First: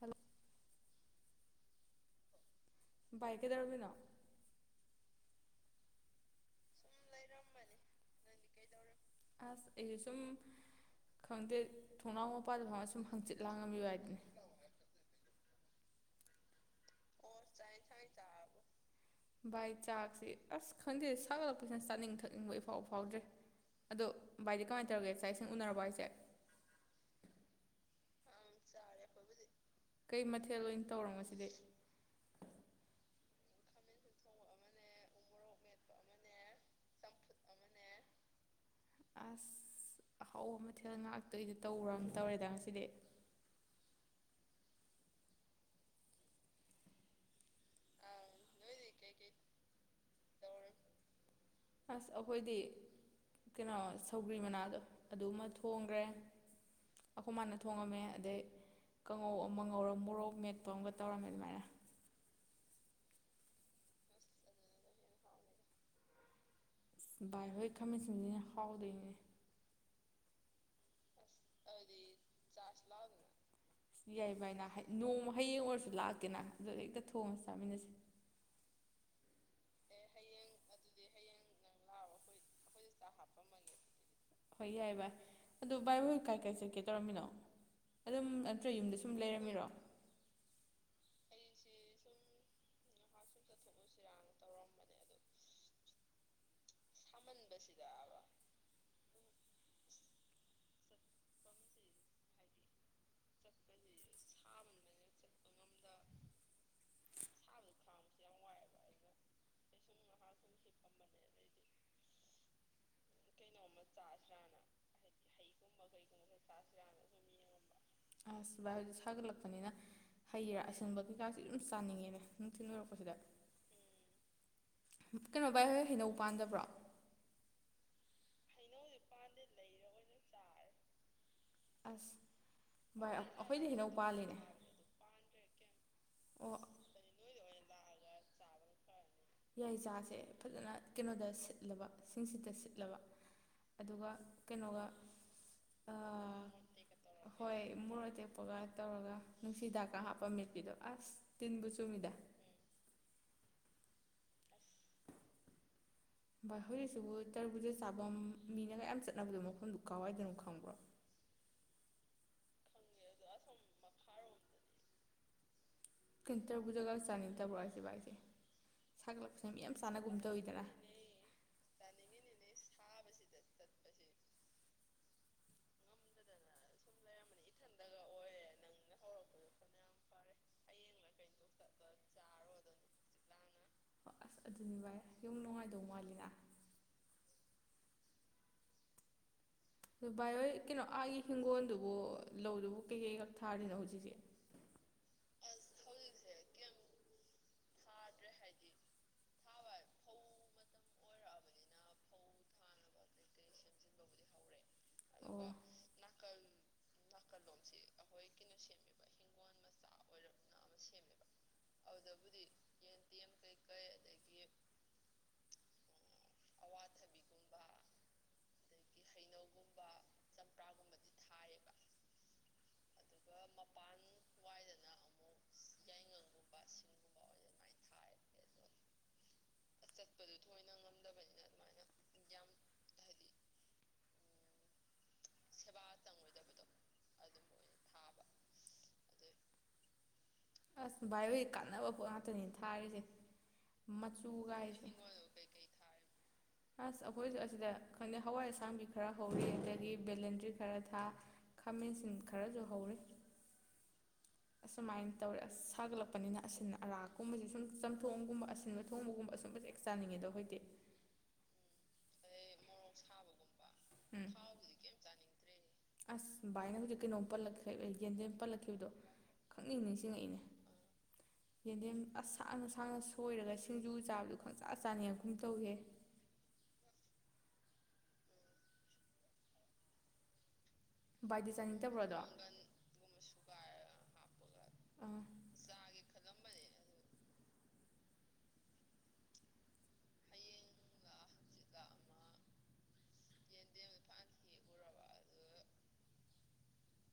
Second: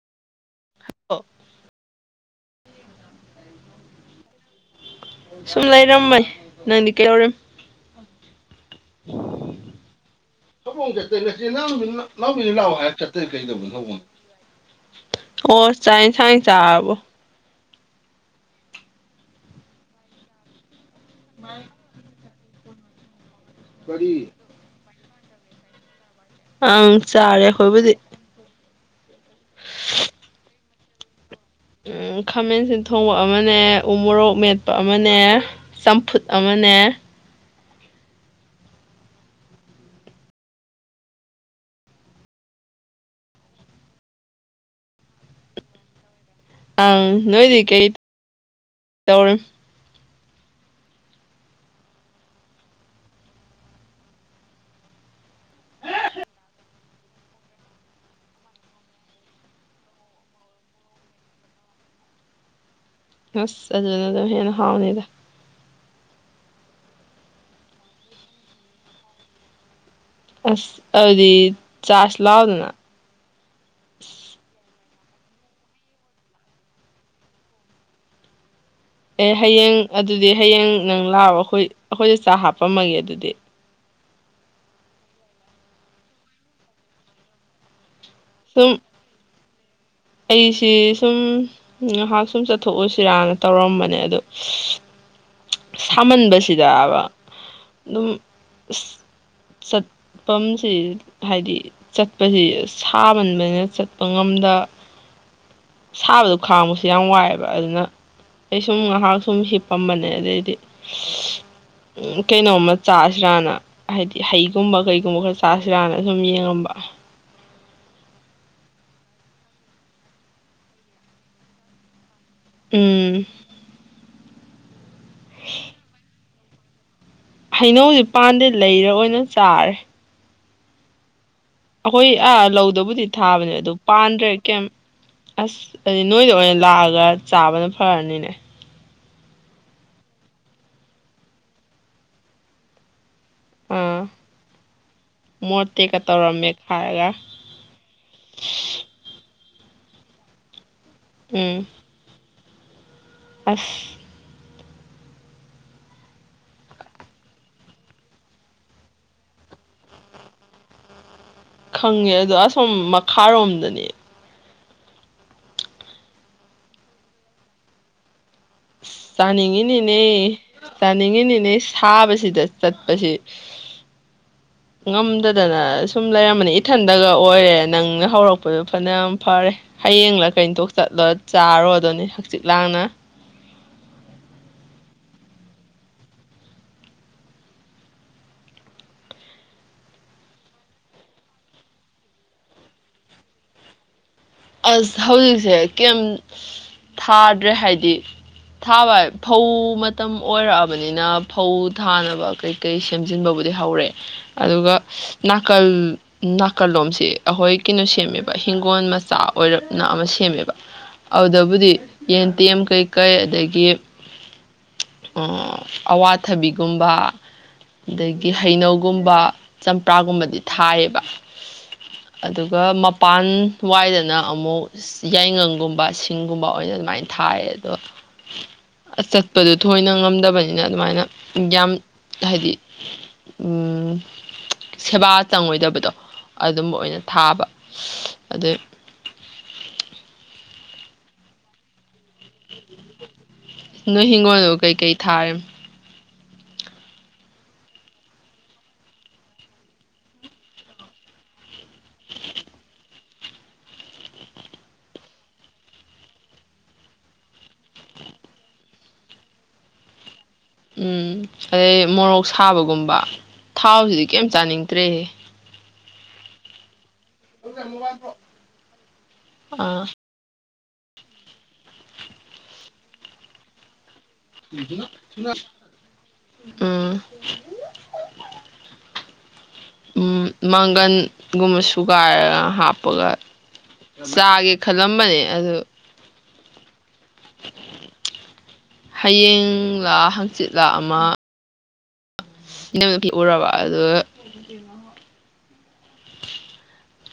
hello ꯑꯣ ꯕꯥꯏꯛꯀꯩꯗꯧꯔꯃꯤꯅꯣ ꯁꯨꯝ ꯂꯩꯔꯝꯃꯦ ꯅꯪꯗꯤ ꯀꯩꯧꯔꯦ ꯑꯁ ꯑꯩꯁꯦ ꯁꯨꯝ ꯈꯪꯗꯦ ꯊꯣꯡꯅꯥꯎ ꯆꯅꯥꯅꯥꯎ ꯃꯄꯥꯗ ꯂꯥꯛꯑꯣ ꯐꯝꯃ ꯍꯥꯏ ꯁꯨꯝ ꯆꯠꯇꯦ ꯍꯪꯆꯤꯠ ꯀꯩꯗꯅꯣ ꯂꯥꯡꯉꯝꯃꯤꯕ ꯍꯥꯏꯗꯨꯅꯤ ꯑꯣ ꯆꯥꯏ ꯊꯥꯏ ꯆꯥꯕꯣ ꯚꯏ ꯆꯥꯁꯤ ꯑꯁ ꯈꯪꯗꯦ ꯁ ꯁꯥꯥ ꯄꯁꯅ ꯁꯇꯥꯔꯅꯤꯡ ꯊ ꯏꯪꯕ ꯏꯐꯥꯎꯕ ꯐꯥꯎꯗ꯭ꯔꯦ ꯑꯗꯣ ꯀꯔꯤ ꯚꯥꯏꯗꯤ ꯀꯃꯥꯏꯅ ꯇꯧꯒꯦꯦ ꯆꯥꯏ ꯏꯁꯤꯡ ꯎꯅꯔꯕ ꯍꯥꯏꯁꯦ ꯑꯪ ꯆꯔꯦꯈꯣꯏꯕꯗꯤ ꯇꯧꯔꯝꯁꯤꯗꯤ ꯈꯥꯃꯦꯟꯁꯤ ꯊꯣꯡꯕ ꯑꯃꯅꯦ ꯎ ꯃꯣꯔꯣꯛ ꯃꯦꯠꯄ ꯑꯃꯅꯦ ꯆꯝꯐꯨꯠ ꯑꯃꯅꯦ ꯑꯁ ꯑꯍꯥꯎ ꯃꯊꯦꯜ ꯉꯥꯛꯇꯣꯏꯒꯤꯗꯤ ꯇꯧꯔ ꯑꯃ ꯇꯧꯔꯦꯗ ꯉꯁꯤꯗꯤ ꯑꯪ ꯅꯣꯏꯗꯤꯀꯩ ꯇꯧꯔ ꯑꯁ ꯑꯩꯈꯣꯏꯗꯤ ꯀꯩꯅꯣ ꯁꯧꯒ꯭ꯔꯤ ꯃꯅꯥꯗꯣ ꯑꯗꯨꯃ ꯊꯣꯡꯈ꯭ꯔꯦ ꯑꯩꯈꯣꯏ ꯃꯥꯅ ꯊꯣꯡꯉꯝꯃꯦ ꯑꯗꯩ ꯀꯥꯡꯉꯧ ꯑꯃ ꯉꯧꯔ ꯃꯣꯔꯣꯛ ꯃꯦꯠꯄ ꯑꯃꯒ ꯇꯧꯔꯝꯃꯦ ꯑꯗꯨꯃꯥꯏꯅ ꯑꯁ ꯑꯗꯨꯅ ꯑꯗꯨꯝ ꯍꯦꯟꯅ ꯍꯥꯎꯅꯤꯗ ꯚꯥꯏ ꯍꯣꯏ ꯈꯥꯃꯦꯟꯁꯤꯟꯁꯤꯅ ꯍꯥꯎꯗꯣꯏꯅꯦ ꯑꯁ ꯑꯗꯤ ꯆꯥꯁ ꯂꯥꯎꯅ ꯑꯁ ꯌꯥꯏ ꯚꯥꯏ ꯅ ꯅꯣꯡꯃ ꯍꯌꯦꯡ ꯑꯣꯏꯔꯁꯨ ꯂꯥꯛꯇꯦꯅ ꯑꯗꯨ ꯍꯦꯛꯇ ꯊꯣꯡꯉꯒ ꯆꯥꯃꯤꯟꯅꯁꯦ ꯑꯦ ꯍꯌꯦꯡ ꯑꯗꯨꯗꯤ ꯍꯌꯦꯡ ꯅꯪ ꯂꯥꯛꯑꯣ ꯑꯩꯈꯣꯏ ꯑꯩꯈꯣꯏꯗ ꯆꯥꯛ ꯍꯥꯞꯄꯝꯃꯒꯦ ꯑꯗꯨꯗꯤ ꯍꯣꯏ ꯌꯥꯏ ꯚꯥꯏ ꯑꯗꯨ ꯚꯥꯏ ꯍꯣꯏ ꯀꯥꯏ ꯀꯥꯏ ꯆꯠꯀꯦ ꯇꯧꯔꯝꯃꯤꯅꯣ ꯑꯗꯨꯝ ꯅꯠꯇ꯭ꯔ ꯌꯨꯝꯗ ꯁꯨꯝ ꯂꯩꯔꯝꯃꯤꯔꯣ ꯑꯩꯁꯤ ꯁꯨꯝ ꯉꯥꯏꯍꯥꯛ ꯁꯨꯝ ꯆꯠꯊꯣꯛꯎꯁꯤꯔꯅ ꯇꯧꯔꯝꯕꯅꯦ ꯑꯗꯨ ꯁꯥꯃꯟꯕꯁꯤꯗꯕ ꯑꯗꯨꯝ ꯆꯠꯐꯝꯁꯤ ꯍꯥꯏꯗꯤ ꯆꯠꯄꯁꯤ ꯁꯥꯃꯟꯕꯅꯤꯅ ꯆꯠꯄ ꯉꯝꯗ ꯁꯥꯕꯗꯣ ꯈꯥꯡꯕꯁꯨ ꯌꯥꯝ ꯋꯥꯏꯑꯦꯕ ꯑꯗꯨꯅ ꯑꯩ ꯁꯨꯝ ꯉꯥꯏꯍꯥꯛ ꯁꯨꯝ ꯁꯤ ꯄꯝꯕꯅꯦ ꯑꯗꯩ ꯍꯥꯏꯗꯤ ꯀꯩꯅꯣꯝꯃ ꯆꯥꯁꯤꯔꯥꯅ ꯍꯥꯏꯗꯤ ꯍꯩꯒꯨꯝꯕ ꯀꯩꯒꯨꯝꯕ ꯈꯔ ꯆꯥꯁꯤꯔꯥꯅ ꯁꯨꯝ ꯌꯦꯡꯉꯝꯕ ꯑꯁ ꯚꯥꯏꯗꯤ ꯁꯥꯒꯠꯂꯛꯄꯅꯤꯅ ꯍꯩꯔꯥ ꯑꯁꯪꯕ ꯀꯩꯀꯥꯁꯤꯦ ꯑꯗꯨꯨꯝ ꯆꯥꯅꯤꯡꯉꯦꯅꯦ ꯑꯗꯨꯝ ꯊꯦꯡꯅꯔꯛꯄꯁꯤꯗ ꯎꯝ ꯀꯩꯅꯣ ꯕꯥ ꯍ ꯍꯩꯅꯧ ꯃꯄꯥꯟꯗꯕ꯭ꯔꯣ ꯍꯩꯅꯧꯖꯤ ꯄꯥꯟꯗꯦ ꯂꯩꯔ ꯑꯣꯏꯅ ꯆꯥꯔꯦ ꯑꯁ ꯑꯩꯈꯣꯏ ꯑꯥ ꯂꯧꯗꯕꯨꯗꯤ ꯚꯥꯏ ꯊꯥꯕꯅꯦ ꯑꯩꯈꯣꯏꯗꯤ ꯑꯗꯨ ꯍꯩꯅꯧ ꯄꯥꯟꯗ꯭ꯔꯦ ꯄꯥꯜꯂꯤꯅꯦ ꯀꯩ ꯑꯁ ꯍꯥꯏꯗꯤ ꯅꯣꯏꯗ ꯑꯣ ꯑꯣꯏꯅ ꯂꯥꯛꯑꯒ ꯆꯥꯕꯅ ꯐꯔꯅꯤꯅꯦ ꯌꯥꯏ ꯆꯥꯁꯦ ꯐꯖꯅ ꯀꯩꯅꯣꯗ ꯁꯤꯠꯂꯕ ꯁꯤꯡꯁꯤꯠꯇ ꯁꯤꯠꯂꯕ ꯑꯥ ꯑꯗꯨꯒ ꯀꯩꯅꯣꯒ ꯃꯣꯔꯣꯇꯦꯛꯀ ꯇꯧꯔ ꯃꯦꯠꯈꯥꯏꯔꯒ ꯍꯣꯏ ꯃꯣꯔ ꯑ ꯇꯦꯛꯄꯒ ꯇꯧꯔꯒ ꯅꯨꯡꯁꯤꯗꯥꯛꯀ ꯍꯥꯞꯄ ꯃꯦꯠꯄꯤꯗꯣ ꯑꯁ ꯎꯝ ꯇꯤꯟꯕꯨ ꯆꯨꯃꯤꯗ [unintelligible] [unintelligible] ꯁꯤꯕꯨ ꯇꯔꯕꯨꯨꯖ ꯆꯥꯐꯝ ꯃꯤꯅꯒ ꯌꯥꯝ ꯆꯠꯅꯕꯗꯣ ꯃꯐꯝꯗꯨ ꯀꯥꯎꯏꯗꯅꯣ ꯈꯪꯕ꯭ꯔꯣ ꯈꯪꯉꯦ ꯑꯗꯣ ꯑꯁꯣꯝ ꯃꯈꯥꯔꯣꯝꯗꯅꯦ ꯀꯇꯔꯕꯨꯖꯒ ꯆꯥꯅꯤꯇꯕꯔꯣ [unintelligible] ꯆꯥꯅꯤꯡꯉꯤꯅꯤꯅꯦ ꯆꯥꯅꯤꯡꯉꯤꯅꯤꯅꯦ ꯁꯥꯕꯁꯤꯗ ꯆꯥꯏ ꯑꯁꯤ ꯉꯝꯗꯗꯅ ꯁꯨꯝ ꯂꯩꯔꯝꯕꯅꯤ ꯏꯊꯟꯗꯒ ꯑꯣꯏꯔꯦ ꯅꯪꯅ ꯍꯧꯔꯛꯄꯗꯣ ꯐꯅ ꯌꯥꯝ ꯐꯔꯦ ꯍꯌꯦꯡꯂ ꯀꯩꯅꯇꯣꯛ ꯆꯠꯂ ꯆꯥꯔꯣꯗꯣꯅꯤ ꯍꯛꯆꯤꯛ ꯂꯥꯡꯅ ꯑꯣ ꯑꯁ ꯑꯗꯨꯅꯤ ꯚꯥꯏ ꯌꯨꯝ ꯅꯨꯡꯉꯥꯏꯗꯧꯉꯂꯤꯅ ꯑꯗꯨ ꯚꯥꯏ ꯍꯣꯏ ꯀꯩꯅꯣ ꯑꯥꯒꯤ ꯍꯤꯡꯒꯣꯜꯗꯨꯕꯨ ꯂꯧꯗꯨꯕꯨ ꯀꯩꯀꯩ ꯀꯛ ꯊꯥꯔꯤꯅꯣ ꯍꯧꯖꯤꯛꯁꯦ ꯑꯁ ꯍꯧꯖꯤꯛꯁꯦ ꯀꯦꯝ ꯊꯥꯗ꯭ꯔꯦ ꯍꯥꯏꯗꯤ ꯊꯥꯕ ꯍꯥꯏ ꯐꯧ ꯃꯇꯝ ꯑꯣꯏꯔꯛꯑꯕꯅꯤꯅ ꯐꯧ ꯊꯥꯅꯕ ꯀꯩꯀꯩ ꯁꯦꯝꯖꯤꯟꯕꯕꯨꯗꯤ ꯍꯧꯔꯛꯦ ꯑꯗꯨꯒ ꯑꯣ ꯅꯥꯀꯜ ꯅꯥꯀꯜ ꯂꯣꯝꯁꯤ ꯑꯩꯈꯣꯏ ꯀꯩꯅꯣ ꯁꯦꯝꯃꯦꯕ ꯍꯤꯡꯒꯣꯜ ꯃꯆꯥ ꯇꯞꯅꯥ ꯑꯃꯥ ꯁꯦꯝꯃꯦꯕ ꯑꯗꯨꯕꯨꯗꯤ ꯌꯦꯟꯦꯝ ꯀꯩ ꯀꯩ ꯑꯗꯒꯤ ꯑꯋꯥꯠ ꯒꯨꯝꯕ ꯑꯗꯒꯤ ꯍꯩꯅꯧꯒꯨꯝꯕ ꯆꯝꯄ꯭ꯔꯥꯒꯨꯝꯕꯗꯤ ꯊꯥꯏꯌꯦꯕ ꯑꯗꯨꯒ ꯃꯄꯥꯟ ꯋꯥꯏꯗꯅ ꯑꯃꯨꯛ ꯌꯥꯏꯉꯪꯒꯨꯝꯕ ꯁꯤꯡꯒꯨꯝꯕ ꯑꯣꯏꯅ ꯑꯗꯨꯃꯥꯏꯅ ꯊꯥꯏ ꯑꯗꯣ ꯆꯠꯄꯗꯣ ꯊꯣꯏꯅ ꯉꯝꯗꯕꯅꯤꯅ ꯑꯗꯨꯃꯥꯏꯅ ꯌꯥꯝ ꯍꯥꯏꯗꯤ ꯎꯝ ꯁꯦꯕꯥ ꯆꯪꯉꯣꯏꯗꯕꯗꯣ ꯑꯗꯨꯝꯕ ꯑꯣꯏꯅ ꯊꯥꯕ ꯑꯗꯩ ꯑꯁ ꯚꯥꯏ ꯍꯣꯏꯗꯤ ꯀꯥꯟꯅꯕ ꯄꯣꯠ ꯉꯥꯛꯇꯅꯤ ꯊꯥꯔꯤꯁꯦ ꯅꯣꯏ ꯃꯆꯨ ꯍꯤꯡꯒꯣꯅꯗꯥꯕꯨ ꯀꯩ ꯀꯥꯏꯁꯦ ꯀꯩ ꯊꯥꯔꯤꯝ ꯑꯁ ꯑꯩꯈꯣꯏꯁꯨ ꯑꯁꯤꯗ ꯈꯪꯗꯦ ꯍꯋꯥꯏ ꯑꯁꯥꯡꯕꯤ ꯈꯔ ꯍꯧꯔꯦ ꯑꯗꯒꯤ ꯕꯦꯂꯦꯟꯗ꯭ꯔꯤ ꯈꯔ ꯊꯥ ꯈꯥꯃꯦꯟꯁꯤꯟ ꯈꯔꯁꯨ ꯍꯧꯔꯤ ꯑꯁꯨꯃꯥꯏꯅ ꯇꯧꯔꯦ ꯑꯁ ꯁꯥꯒꯠꯂꯛꯄꯅꯤꯅ ꯑꯁꯤꯟ ꯑꯔꯥꯛꯀꯨꯝꯕꯁꯦ ꯁꯨꯝ ꯆꯝꯊꯣꯡꯒꯨꯝꯕ ꯑꯁꯤꯟꯕ ꯊꯣꯡꯕꯒꯨꯝꯕ ꯑꯁꯨꯝꯕꯁꯦ ꯆꯥꯅꯤꯡꯉꯦꯗꯣ ꯑꯩꯈꯣꯏꯗꯤ ꯎꯝ ꯑꯗ ꯃꯣꯔꯣꯛ ꯁꯥꯕꯒꯨꯝꯕ ꯊꯥꯎꯁꯤꯗꯤ ꯀꯩꯝ ꯎꯝ ꯆꯥꯅꯤꯡꯗ꯭ꯔꯦꯍꯦ ꯑꯁ ꯕꯥꯏꯉꯤꯠ ꯀꯩꯅꯣꯝ ꯄꯜꯂꯛ ꯈꯩꯕꯥ ꯑꯩ ꯌꯦꯟꯗꯝ ꯄꯥꯂꯛꯈꯤꯕꯗꯨ ꯈꯪꯅꯤꯡ ꯑꯥ ꯅꯤꯡꯁꯤꯡꯉꯛꯏꯅꯦ ꯌꯦꯗꯦꯝ ꯑꯁ ꯁꯥꯡꯅꯥ ꯁꯥꯡꯅꯥ ꯁꯣꯏꯔꯒ ꯁꯤꯡꯖꯨ ꯆꯥꯕꯗꯨ ꯈꯪꯆꯥ ꯆꯥꯅꯤꯡꯉꯛꯀꯨꯝ ꯇꯧꯋꯤꯍꯦ ꯎꯝ ꯎꯝ ꯃꯥꯡ ꯚꯥꯏꯗꯤ ꯀꯟꯒꯨꯝꯕ ꯆꯥꯅꯤꯡꯗꯕ꯭ꯔꯣ ꯑꯗꯣ ꯁꯨꯒꯥꯏꯔꯒ ꯍꯥꯞꯄꯒ ꯆꯥꯒꯦ ꯑꯥ ꯈꯜꯂꯝꯕꯅꯦ ꯑꯗꯨ ꯍꯌꯦꯡꯡꯂꯥ ꯍꯥꯡꯆꯤꯠꯂꯥ ꯑꯃ ꯏꯅꯝꯅꯀꯤ ꯎꯔꯕ ꯑꯗꯨꯒꯥ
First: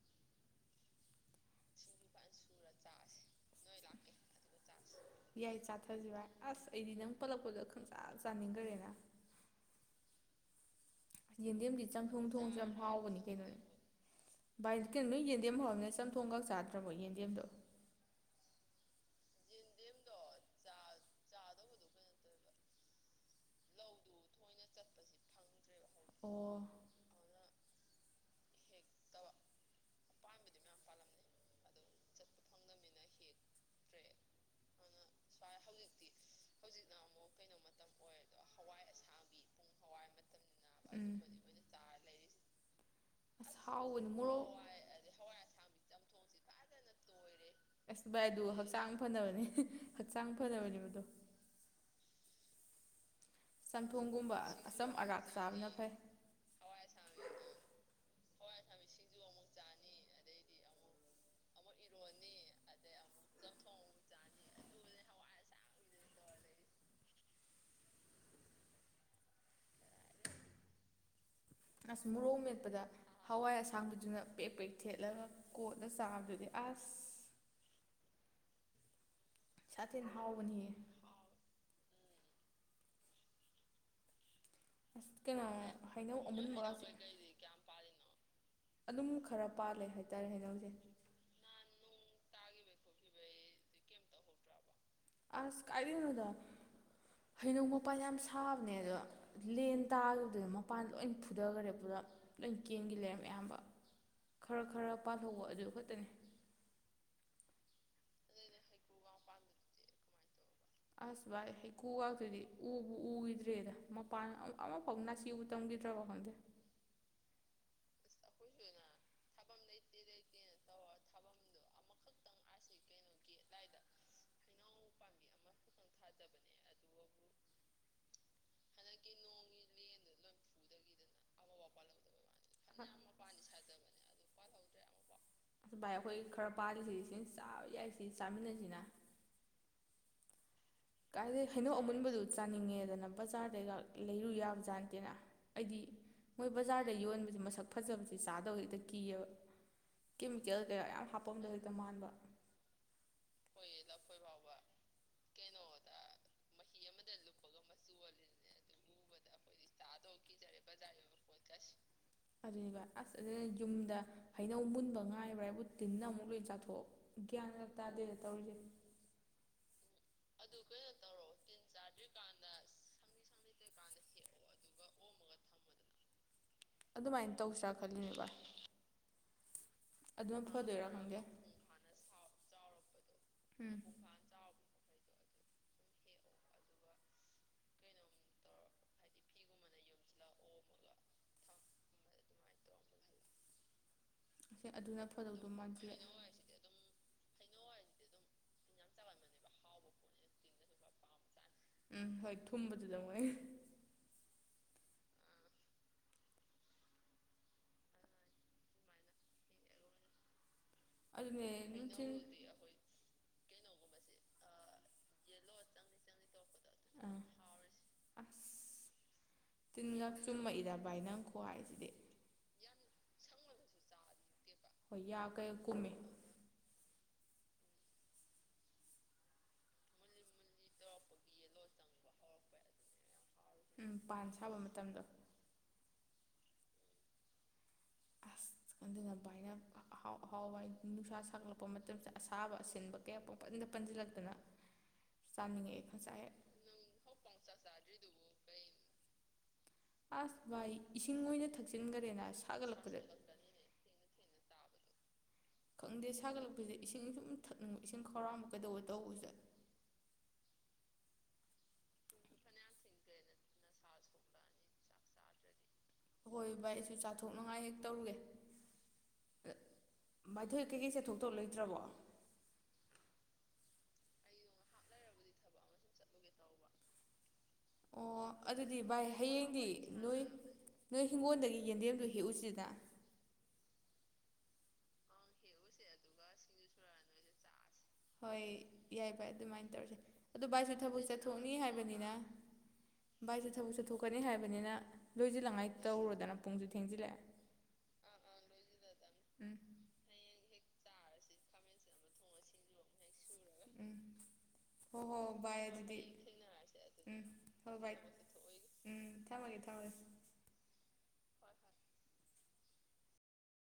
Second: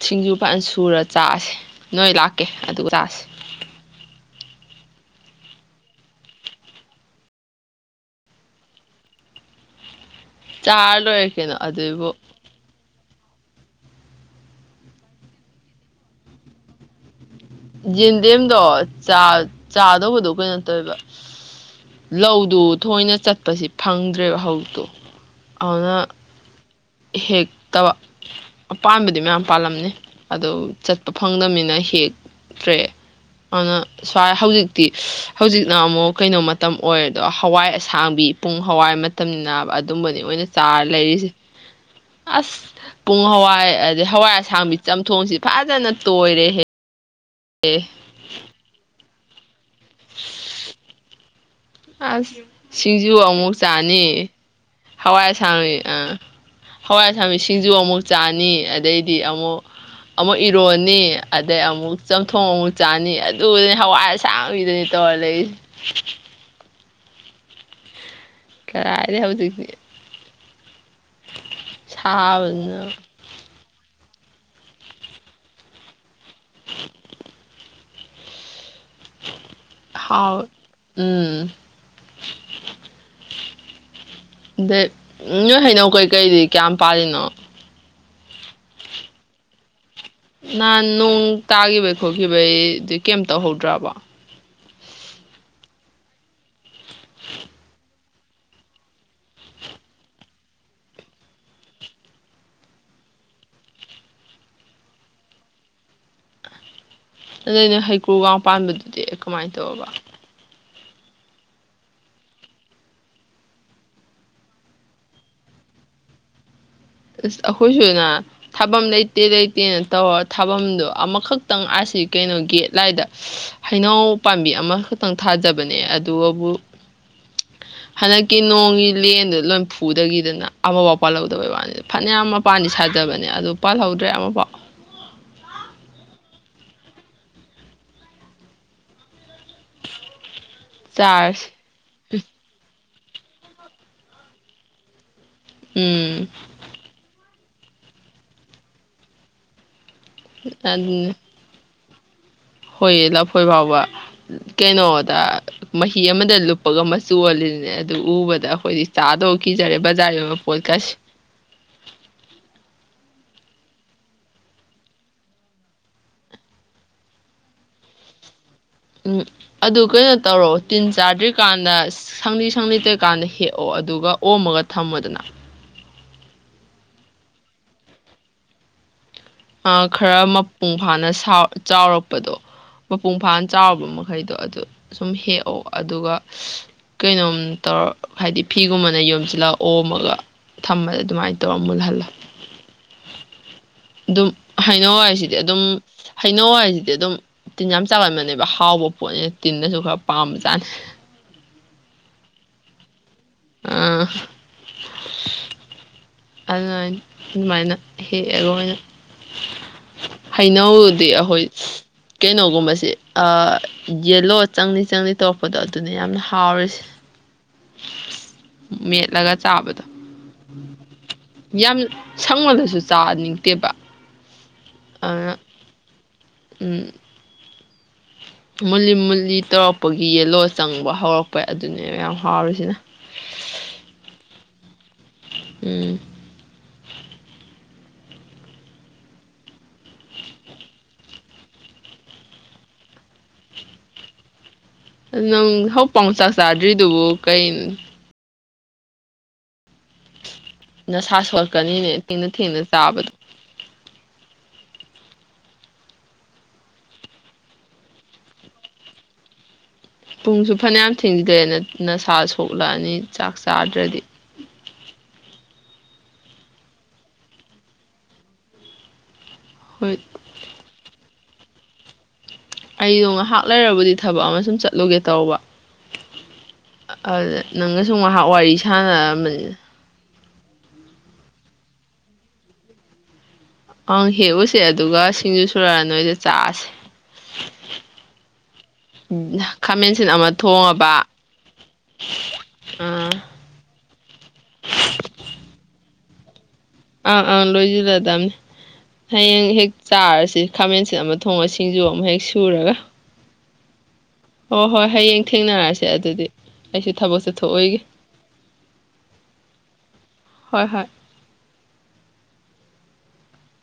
ꯁꯤꯡꯖꯨꯄꯥꯥꯟ ꯁꯨꯔ ꯆꯥꯥꯁꯦ ꯅꯣꯏ ꯂꯥꯛ ꯀꯦ ꯑꯗꯨꯒ ꯆꯥꯁꯤ ꯌꯥꯏ ꯆꯥꯊꯁꯤ ꯚꯏ ꯑꯁ ꯑꯩꯗꯤ ꯅꯪ ꯄꯜꯂꯛꯄꯗ ꯈꯪꯆꯥꯥ ꯆꯥꯅꯤꯡꯈ꯭ꯔꯦꯅ ꯆꯥꯔ ꯂꯣꯏꯔ ꯀꯅꯣ ꯑꯗꯨꯏꯕꯨ ꯆꯝꯊꯣꯡ ꯊꯣꯡꯕꯁꯨ ꯌꯥꯝ ꯍꯥꯎꯕꯅꯤ ꯀꯩꯅꯣꯅꯦ ꯚꯥꯏ ꯀꯩꯅꯣ ꯅꯣꯏ ꯌꯦꯟꯗꯦꯝ ꯍꯧꯎꯔꯝꯅꯤꯅ ꯆꯝꯊꯣꯡꯒ ꯆꯥꯗ꯭ꯔꯕꯣ ꯌꯦꯟꯗꯦꯝꯗꯣ ꯌꯦꯟꯗꯦꯝꯗꯣ ꯆꯥꯏ ꯆꯥꯗꯧꯕꯗꯣ ꯀꯩꯅꯣ ꯇꯧꯋꯦꯕ ꯂꯧꯗꯨ ꯊꯣꯏꯅ ꯆꯠꯄꯁꯤ ꯐꯪꯗ꯭ꯔꯦꯕ ꯍꯧꯇꯨ ꯑꯣꯏꯅꯥ ꯑꯣ ꯍꯦꯛꯇꯕ ꯑꯄꯥꯗꯤ ꯃꯌꯥꯝ ꯄꯥꯜꯂꯝꯅꯤ ꯑꯗꯨ ꯆꯠꯄ ꯐꯪꯗꯝꯅꯤꯅ ꯍꯦꯛꯇ꯭ꯔꯦ ꯑꯗꯨꯅ ꯁ꯭ꯋꯥꯏ ꯍꯧꯖꯤꯛꯇꯤ ꯍꯧꯖꯤꯛꯅ ꯑꯃꯨꯛ ꯀꯩꯅꯣ ꯃꯇꯝ ꯑꯣꯏꯔꯦꯗꯣ ꯍꯋꯥꯏ ꯑꯁ ꯊꯥꯡꯕꯤ ꯄꯨꯡ ꯍꯋꯥꯏ ꯃꯇꯝꯅꯤꯅꯥꯕꯥ ꯑꯗꯨꯝꯕꯅꯤ ꯑꯣꯏꯅꯥ ꯆꯥꯔ ꯂꯩꯔꯤꯁꯤ ꯑꯁ ꯄꯣꯡ ꯍꯋꯥꯏ ꯑꯗꯗꯤ ꯍꯋꯥꯏ ꯑꯁꯥꯡꯕꯤ ꯆꯝꯊꯣꯡꯁꯤ ꯐꯥꯖꯅ ꯇꯣꯏꯔꯦꯍꯦ ꯑꯁ ꯏ ꯑꯗꯨꯣꯍ ꯁꯥꯡ ꯍꯣꯠꯅꯕꯅꯤ ꯍꯛꯆꯥꯡ ꯐꯅꯕꯅꯦꯕꯗꯣ ꯑꯁ ꯁꯤ ꯁꯤꯡꯖꯨ ꯑꯃꯨꯛ ꯆꯥꯅꯤ ꯆꯝꯊꯣꯡꯒꯨꯝꯕ ꯑꯆꯝ ꯑꯔꯥꯛ ꯍꯋꯥꯏ ꯆꯥꯕꯅ ꯑꯁꯥꯡꯕꯤ ꯐꯩ ꯍꯋꯥꯏ ꯑꯁꯥꯡꯕꯤ ꯁꯤꯡꯖꯨ ꯑꯃꯨꯛ ꯆꯥꯅꯤ ꯑꯗꯩꯗꯤ ꯑꯃꯨꯛ ꯑꯃꯨꯛ ꯏꯔꯣꯟꯅꯤ ꯑꯗꯩ ꯑꯃꯨꯛ ꯆꯝꯊꯣꯡ ꯑꯃꯨꯛ ꯆꯥꯅꯤ ꯑꯗꯨꯅꯤ ꯍꯋꯥꯏ ꯑꯁꯥꯡꯏꯗꯅꯤ ꯇꯧꯔ ꯂꯩꯁꯦ ꯀꯥꯔꯥꯏꯗꯩ ꯍꯧꯖꯤꯛꯇꯤ ꯑꯁ ꯃꯣꯔꯣꯡ ꯃꯦꯠꯄꯗ ꯁꯥꯕꯅ ꯍꯋꯥꯏ ꯑꯁꯥꯡꯕꯗꯨꯅ ꯄꯦꯛ ꯄꯦꯛ ꯊꯦꯠꯂꯒ ꯀꯣꯟꯅ ꯆꯥꯕꯗꯨꯗꯤ ꯑꯁ ꯁꯥꯊꯤꯟ ꯍꯥꯋꯎ ꯍꯥꯎꯕꯅꯤꯍꯦ ꯎꯝ ꯑꯗꯩ ꯑꯁ ꯀꯩꯅꯣ ꯅꯣꯏ ꯍꯩꯅꯧ ꯀꯩꯀꯩꯗꯤ ꯀꯌꯥꯝ ꯑꯃꯨꯟꯕꯒꯁꯦ ꯄꯥꯜꯂꯤꯅꯣ ꯑꯗꯨꯝ ꯈꯔ ꯄꯥꯜꯂꯦ ꯍꯥꯏꯇꯥꯔꯦ ꯍꯩꯅꯧꯁꯦ ꯅꯍꯥꯟ ꯅꯣꯡ ꯇꯥꯈꯤꯕꯩ ꯈꯣꯠꯈꯤꯕꯩꯗꯤ ꯀꯩꯝ ꯇꯧꯍꯧꯗ꯭ꯔꯕ ꯑꯁ ꯀꯥꯏꯗꯣꯏꯅꯣꯗ ꯍꯩꯅꯧ ꯃꯄꯥꯟ ꯌꯥꯝ ꯁꯥꯕꯅꯦ ꯑꯗꯣ ꯂꯦꯟ ꯇꯥꯈꯤꯕꯗꯨꯅ ꯃꯄꯥꯟ ꯂꯣꯏ ꯐꯨꯊꯈ꯭ꯔꯦ ꯄꯨꯔ ꯂꯣꯏ ꯀꯦꯟꯈꯤ ꯂꯩꯔꯦ ꯑꯌꯥꯝꯕ ꯈꯔ ꯈꯔ ꯄꯥꯜꯍꯧꯕ ꯑꯗꯨ ꯈꯛꯇꯅꯤ ꯑꯗꯨꯗ ꯑꯩꯅ ꯍꯩꯀ꯭ꯔꯨꯒ ꯄꯥꯟꯕꯗꯨꯗꯤ ꯀꯃꯥꯏꯅ ꯇꯧꯒ ꯑꯁ ꯚꯥꯏ ꯍꯩꯀꯨꯒꯥꯗꯨꯗꯤ ꯎꯕꯨ ꯎꯈꯤꯗ꯭ꯔꯦꯗ ꯃꯄꯥꯟ ꯑꯃꯐꯥꯎ ꯅꯥꯁꯤꯕꯨ ꯇꯝꯈꯤꯗ꯭ꯔꯕ ꯈꯪꯗꯦ ꯑꯁ ꯑꯩꯈꯣꯏꯁꯨꯅ ꯊꯥꯐꯝ ꯂꯩꯇꯦ ꯂꯩꯇꯦ ꯇꯦꯅ ꯇꯧꯔ ꯊꯥꯐꯝꯗꯣ ꯑꯃꯈꯛꯇꯪ ꯑꯁꯤꯁꯤ ꯀꯩꯅꯣ ꯒꯦꯠꯂꯥꯏꯗ ꯍꯩꯅꯎ ꯄꯥꯝꯕꯤ ꯑꯃꯈꯛꯇꯪ ꯊꯥꯖꯕꯅꯦ ꯑꯗꯨꯕꯨ ꯍꯟꯗꯛꯀꯤ ꯅꯣꯡꯒꯤ ꯂꯦꯟꯗꯨ ꯂꯣꯏ ꯐꯨꯗꯈꯤꯗꯅ ꯑꯃꯐꯥꯎ ꯄꯥꯜ ꯍꯧꯗꯕꯩ ꯋꯥꯅꯤꯗ ꯐꯅꯌꯥꯝ ꯑꯃ ꯃꯄꯥꯟꯗꯤ ꯁꯥꯖꯕꯅꯦ ꯑꯗꯨ ꯄꯥꯜꯍꯧꯗ꯭ꯔꯦ ꯑꯃꯐꯥꯎ ꯃꯄꯥꯔꯤꯁꯤ ꯏꯆꯁꯤꯡ ꯆꯥꯕ ꯌꯥꯏ ꯁꯤ ꯆꯥꯃꯤꯟꯅꯁꯤꯅ ꯀꯥꯏꯗꯩ ꯆꯥꯔꯁꯤ ꯍꯩꯅꯧ ꯑꯃꯨꯟꯕꯗꯨ ꯆꯥꯅꯤꯡꯉꯦꯗꯅ ꯕꯖꯥꯔꯗꯩꯒ ꯂꯩꯔꯨ ꯌꯥꯕ ꯖꯥꯠꯅꯠꯇꯦꯅ ꯍꯥꯏꯗꯤ ꯎꯝ ꯃꯣꯏ ꯕꯖꯥꯔꯗ ꯌꯣꯟꯕꯁꯦ ꯁꯛ ꯐꯖꯕꯁꯤ ꯆꯥꯗꯕ ꯍꯦꯛꯇ ꯀꯤꯑꯕ ꯀꯦꯃꯤꯀꯦꯜ ꯀꯌꯥ ꯌꯥꯝ ꯑꯗꯨꯅꯤ ꯍꯥꯞꯄꯝꯗꯣꯏꯅꯣ ꯇ ꯃꯥꯟꯕ ꯍꯣꯏꯌꯦ ꯂꯐꯣꯏ ꯐꯥꯎꯕ ꯀꯩꯅꯣꯗ ꯐꯤ ꯑꯃꯗ ꯂꯨꯞꯄꯒ ꯃꯆꯨꯜꯂꯤꯅꯦ ꯑꯗꯨ ꯎꯕꯗ ꯑꯩꯈꯣꯏꯗꯤ ꯆꯥꯗꯧ ꯀꯤꯖꯔꯦ ꯕꯖꯥꯔꯒꯤ ꯑꯣꯏꯕ ꯄꯣꯠꯀꯁꯤ ꯑꯗꯨꯅꯦꯕ ꯑꯁ ꯑꯗꯨꯅ ꯌꯨꯝꯗ ꯍꯩꯅꯧ ꯃꯨꯟꯕ ꯉꯥꯏꯕ꯭ꯔ ꯍꯥꯏꯕꯨ ꯇꯤꯟꯅ ꯑꯃꯨꯛ ꯂꯣꯏꯅ ꯆꯥꯊꯣꯛ ꯒ꯭ꯌꯥꯟ ꯉꯛ ꯇꯥꯗꯦꯗ ꯇꯧꯔꯤꯁꯦ ꯎꯝ ꯑꯗꯨ ꯀꯩꯅꯣ ꯇꯧꯔꯣ ꯇꯤꯟ ꯆꯥꯗ꯭ꯔꯤꯀꯥꯟꯗ ꯁꯪꯂꯤ ꯁꯪꯂꯤꯗ꯭ꯔꯤꯀꯥꯟꯗ ꯍꯦꯛ ꯑꯣ ꯑꯗꯨꯒ ꯑꯣꯝꯃꯒ ꯊꯝꯃꯗꯅ ꯑꯗꯨꯃꯥꯏꯅ ꯇꯧꯁꯤ꯭ꯔꯥ ꯈꯜꯂꯤꯅꯦ ꯕꯚ ꯑ ꯈꯔ ꯃꯄꯨꯡ ꯐꯥꯅ ꯆꯥꯎꯔꯛꯄꯗꯣ ꯃꯄꯨꯡ ꯐꯥꯅ ꯎꯝ ꯆꯥꯎꯔꯕ ꯃꯈꯩꯗꯣ ꯑꯗꯨ ꯁꯨꯝ ꯍꯦꯛꯑꯣ ꯑꯗꯨꯒ ꯀꯩꯅꯣꯝ ꯇꯧꯔ ꯍꯥꯏꯗꯤ ꯐꯤꯒꯨꯝꯕꯅ ꯌꯣꯝꯁꯤꯜꯂꯛ ꯑꯣꯝꯃꯒ ꯊꯝꯕꯗ ꯑꯗꯨꯃꯥꯏꯅ ꯇꯧꯔꯒ ꯃꯨꯜꯍꯜꯂ ꯑꯗꯨꯝ ꯑꯁꯦ ꯍꯩꯅꯧ ꯑꯗꯨꯅ ꯍꯥꯏꯁꯤꯗꯤ ꯐꯗꯧꯗꯧ ꯑꯗꯨꯝ ꯃꯥꯟꯗꯦ ꯍꯩꯅꯧ ꯍꯥꯏꯁꯤꯗꯤ ꯑꯗꯨꯝ ꯇꯤꯟ ꯌꯥꯝ ꯆꯥꯛꯂꯝꯟꯕꯅꯦꯕ ꯍꯥꯎꯕ ꯄꯣꯠꯅꯦ ꯇꯤꯟꯟꯅꯁꯨ ꯈꯔ ꯄꯥꯝꯕꯖꯥꯅꯤ ꯎꯝ ꯍꯣꯏ ꯊꯨꯝꯕꯗꯨꯗ ꯃꯣꯏ ꯑ ꯑꯗꯨꯃꯥꯏ ꯑꯗꯨꯃꯥꯏꯅ ꯍꯦꯛꯑꯒ ꯑꯣꯏꯅ ꯍ ꯏꯩꯅꯧꯗꯤ ꯑꯩꯈꯣꯏ ꯑꯗꯨꯅꯦ ꯅꯨꯡꯊꯤꯜ ꯀꯩꯅꯣꯒꯨꯝꯕꯁꯦ ꯌꯦꯂꯣ ꯆꯪꯅꯤ ꯆꯪꯅꯤ ꯇꯧꯔꯛꯄꯗꯣ ꯑꯗꯨꯅ ꯌꯥꯝꯅ ꯊꯥꯎ ꯑꯥ ꯑꯁ ꯃꯦꯠꯂꯒ ꯆꯥꯕꯗ ꯇꯤꯟꯒ ꯆꯨꯝꯃꯛꯏꯗ ꯚꯥꯏ ꯅꯪ ꯌꯥꯝ ꯈꯨꯍꯥꯏꯁꯤꯗꯤ ꯁꯪꯕꯗꯁꯨ ꯆꯥꯅꯤꯡꯉꯤ ꯇꯦꯕ ꯍꯣꯏ ꯌꯥ ꯀꯩ ꯀꯨꯝꯃꯦ ꯎꯝ ꯃꯨꯜꯂꯤ ꯃꯨꯜꯂꯤ ꯇꯧꯔꯛꯄꯒꯤ ꯌꯦꯂꯣ ꯆꯪꯕ ꯍꯧꯔꯛꯄ ꯑꯗꯨꯅꯦ ꯌꯥꯝ ꯍꯥꯎꯔꯤꯁꯤꯅ ꯎꯝ ꯄꯥꯟ ꯁꯥꯕ ꯃꯇꯝꯗꯣ ꯎꯝ ꯅ ꯚꯥꯏꯅ ꯑꯍꯥꯎ ꯑꯍꯥꯎꯕ ꯍꯥꯏ ꯅꯨꯡꯁꯥ ꯁꯥꯒꯠꯂꯛꯄ ꯃꯇꯝꯁꯤꯗ ꯑꯁꯥꯕ ꯑꯁꯤ ꯑꯁꯤꯟꯕ ꯀꯌꯥ ꯄꯪꯄꯗ ꯄꯟꯁꯤꯜꯂꯛꯇꯅ ꯅꯪ ꯆꯥꯅꯤꯡꯉꯛꯑꯦ ꯍꯧꯖꯤ ꯉꯁꯥꯏ ꯄꯥꯎꯆꯥꯛ ꯆꯥꯗ꯭ꯔꯤꯗꯨꯕꯨ ꯀꯩꯅꯣ ꯑꯁ ꯚꯥꯏ ꯏꯁꯤꯡ ꯅꯁꯥ ꯑꯣꯏꯅ ꯁꯣꯛꯂꯛꯀꯅꯤꯅꯦ ꯊꯛꯆꯤꯟꯈꯔꯦꯅ ꯊꯦꯡꯅ ꯊꯦꯡꯅ ꯁꯥꯒꯠꯂꯛꯄꯗ ꯆꯥꯕꯗꯣ ꯈꯪꯗꯦ ꯁꯥꯒꯠꯂꯛꯄꯁꯗ ꯏꯁꯤꯡ ꯁꯨꯝ ꯊꯛꯅꯤꯡꯕ ꯏꯁꯤꯡ ꯈꯧꯔꯥꯡꯕ ꯀꯩꯗꯧꯕ ꯇꯧꯕꯁꯤꯗ ꯄꯨꯡꯁꯨ ꯐꯅꯌꯥꯝ ꯊꯤꯡꯖꯗ꯭ꯔꯦꯅ ꯅꯁꯥ ꯁꯣꯛꯂꯛꯑꯅꯤ ꯆꯥꯛ ꯆꯥꯗ꯭ꯔꯗꯤ ꯍꯍꯣꯏ ꯚꯥꯏ ꯑꯩꯁꯨ ꯆꯥꯊꯣꯛꯅꯉꯥꯏ ꯍꯦꯛ ꯇꯧꯔꯨꯒꯦ ꯍꯣꯏ ꯊ ꯀꯩ ꯀꯩꯁꯦ ꯊꯣꯛ ꯇꯣꯠꯂꯣꯏꯇ꯭ꯔꯕꯣ ꯑꯩꯗꯣ ꯉꯥꯏꯍꯥꯛ ꯂꯩꯔꯕꯗꯤ ꯊꯕꯛ ꯑꯃ ꯁꯨꯝ ꯆꯠꯂꯨꯒꯦ ꯇꯧꯕ ꯑꯗꯨꯗ ꯅꯪꯒꯁꯨ ꯑꯣ ꯉꯥꯏꯍꯥꯛ ꯋꯥꯔꯤ ꯑꯗꯨꯗꯤ ꯚꯥꯏ ꯁꯥꯟꯅꯔꯝꯕꯅꯤ ꯍꯌꯦꯡꯗꯤ ꯅꯣꯏ ꯅꯣꯏ ꯍꯤꯡꯒꯣꯜꯗꯒꯤ ꯌꯦꯟꯗꯦꯝꯗꯨ ꯍꯦꯛꯎꯨꯁꯤꯗ ꯑꯪ ꯍꯦꯛꯎꯁꯦ ꯑꯗꯨꯒ ꯁꯤꯡꯖꯨ ꯁꯨꯔꯛꯑ ꯅꯣꯏꯗ ꯆꯥꯛꯑꯁꯦ ꯍꯣꯏ ꯌꯥꯏ ꯚꯥꯏ ꯑꯗꯨꯃꯥꯏꯅ ꯇꯧꯔꯁꯦ ꯑꯃ ꯑꯗꯣ ꯕꯥꯏꯛꯁꯦ ꯊꯣꯡꯉꯕ ꯊꯕꯛꯁ ꯆꯠꯊꯣꯛꯅꯤ ꯍꯥꯏꯕꯅꯤꯅ ꯑꯥ ꯕꯥꯏꯛꯁꯦ ꯊꯕꯛ ꯆꯠꯊꯣꯛꯀꯅꯤ ꯍꯥꯏꯕꯅꯤꯅ ꯂꯣꯏꯁꯤꯜꯂꯉꯥꯏ ꯔꯩꯔꯗꯅ ꯑꯪ ꯑꯪ ꯂꯣꯏꯁꯤꯜꯂꯗꯕꯅꯤ ꯍꯌꯦꯡ ꯍꯦꯛ ꯆꯥꯔꯁꯤ ꯈꯥꯃꯦꯟꯁꯤꯠ ꯑꯃ ꯊꯣꯡꯕ ꯁꯤꯡꯖꯨ ꯑꯃꯨꯛ ꯍꯦꯛ ꯁꯨꯔꯒ ꯎꯝ ꯑꯣ ꯍꯣꯏ ꯍꯣ ꯍꯣ ꯍꯌꯦꯡ ꯕꯥꯏ ꯊꯦꯡꯅꯔꯛꯁꯦ ꯑꯗꯨꯗꯤ ꯑꯩꯁꯨ ꯎꯝ ꯊꯕꯛꯁꯦ ꯍꯣꯏ ꯊꯣꯛꯑꯣꯏꯒꯦ ꯕꯥꯏ ꯎꯝ ꯊꯝꯃꯒꯦ ꯊꯝꯃꯒꯦ ꯍꯣꯏ ꯍꯣꯏ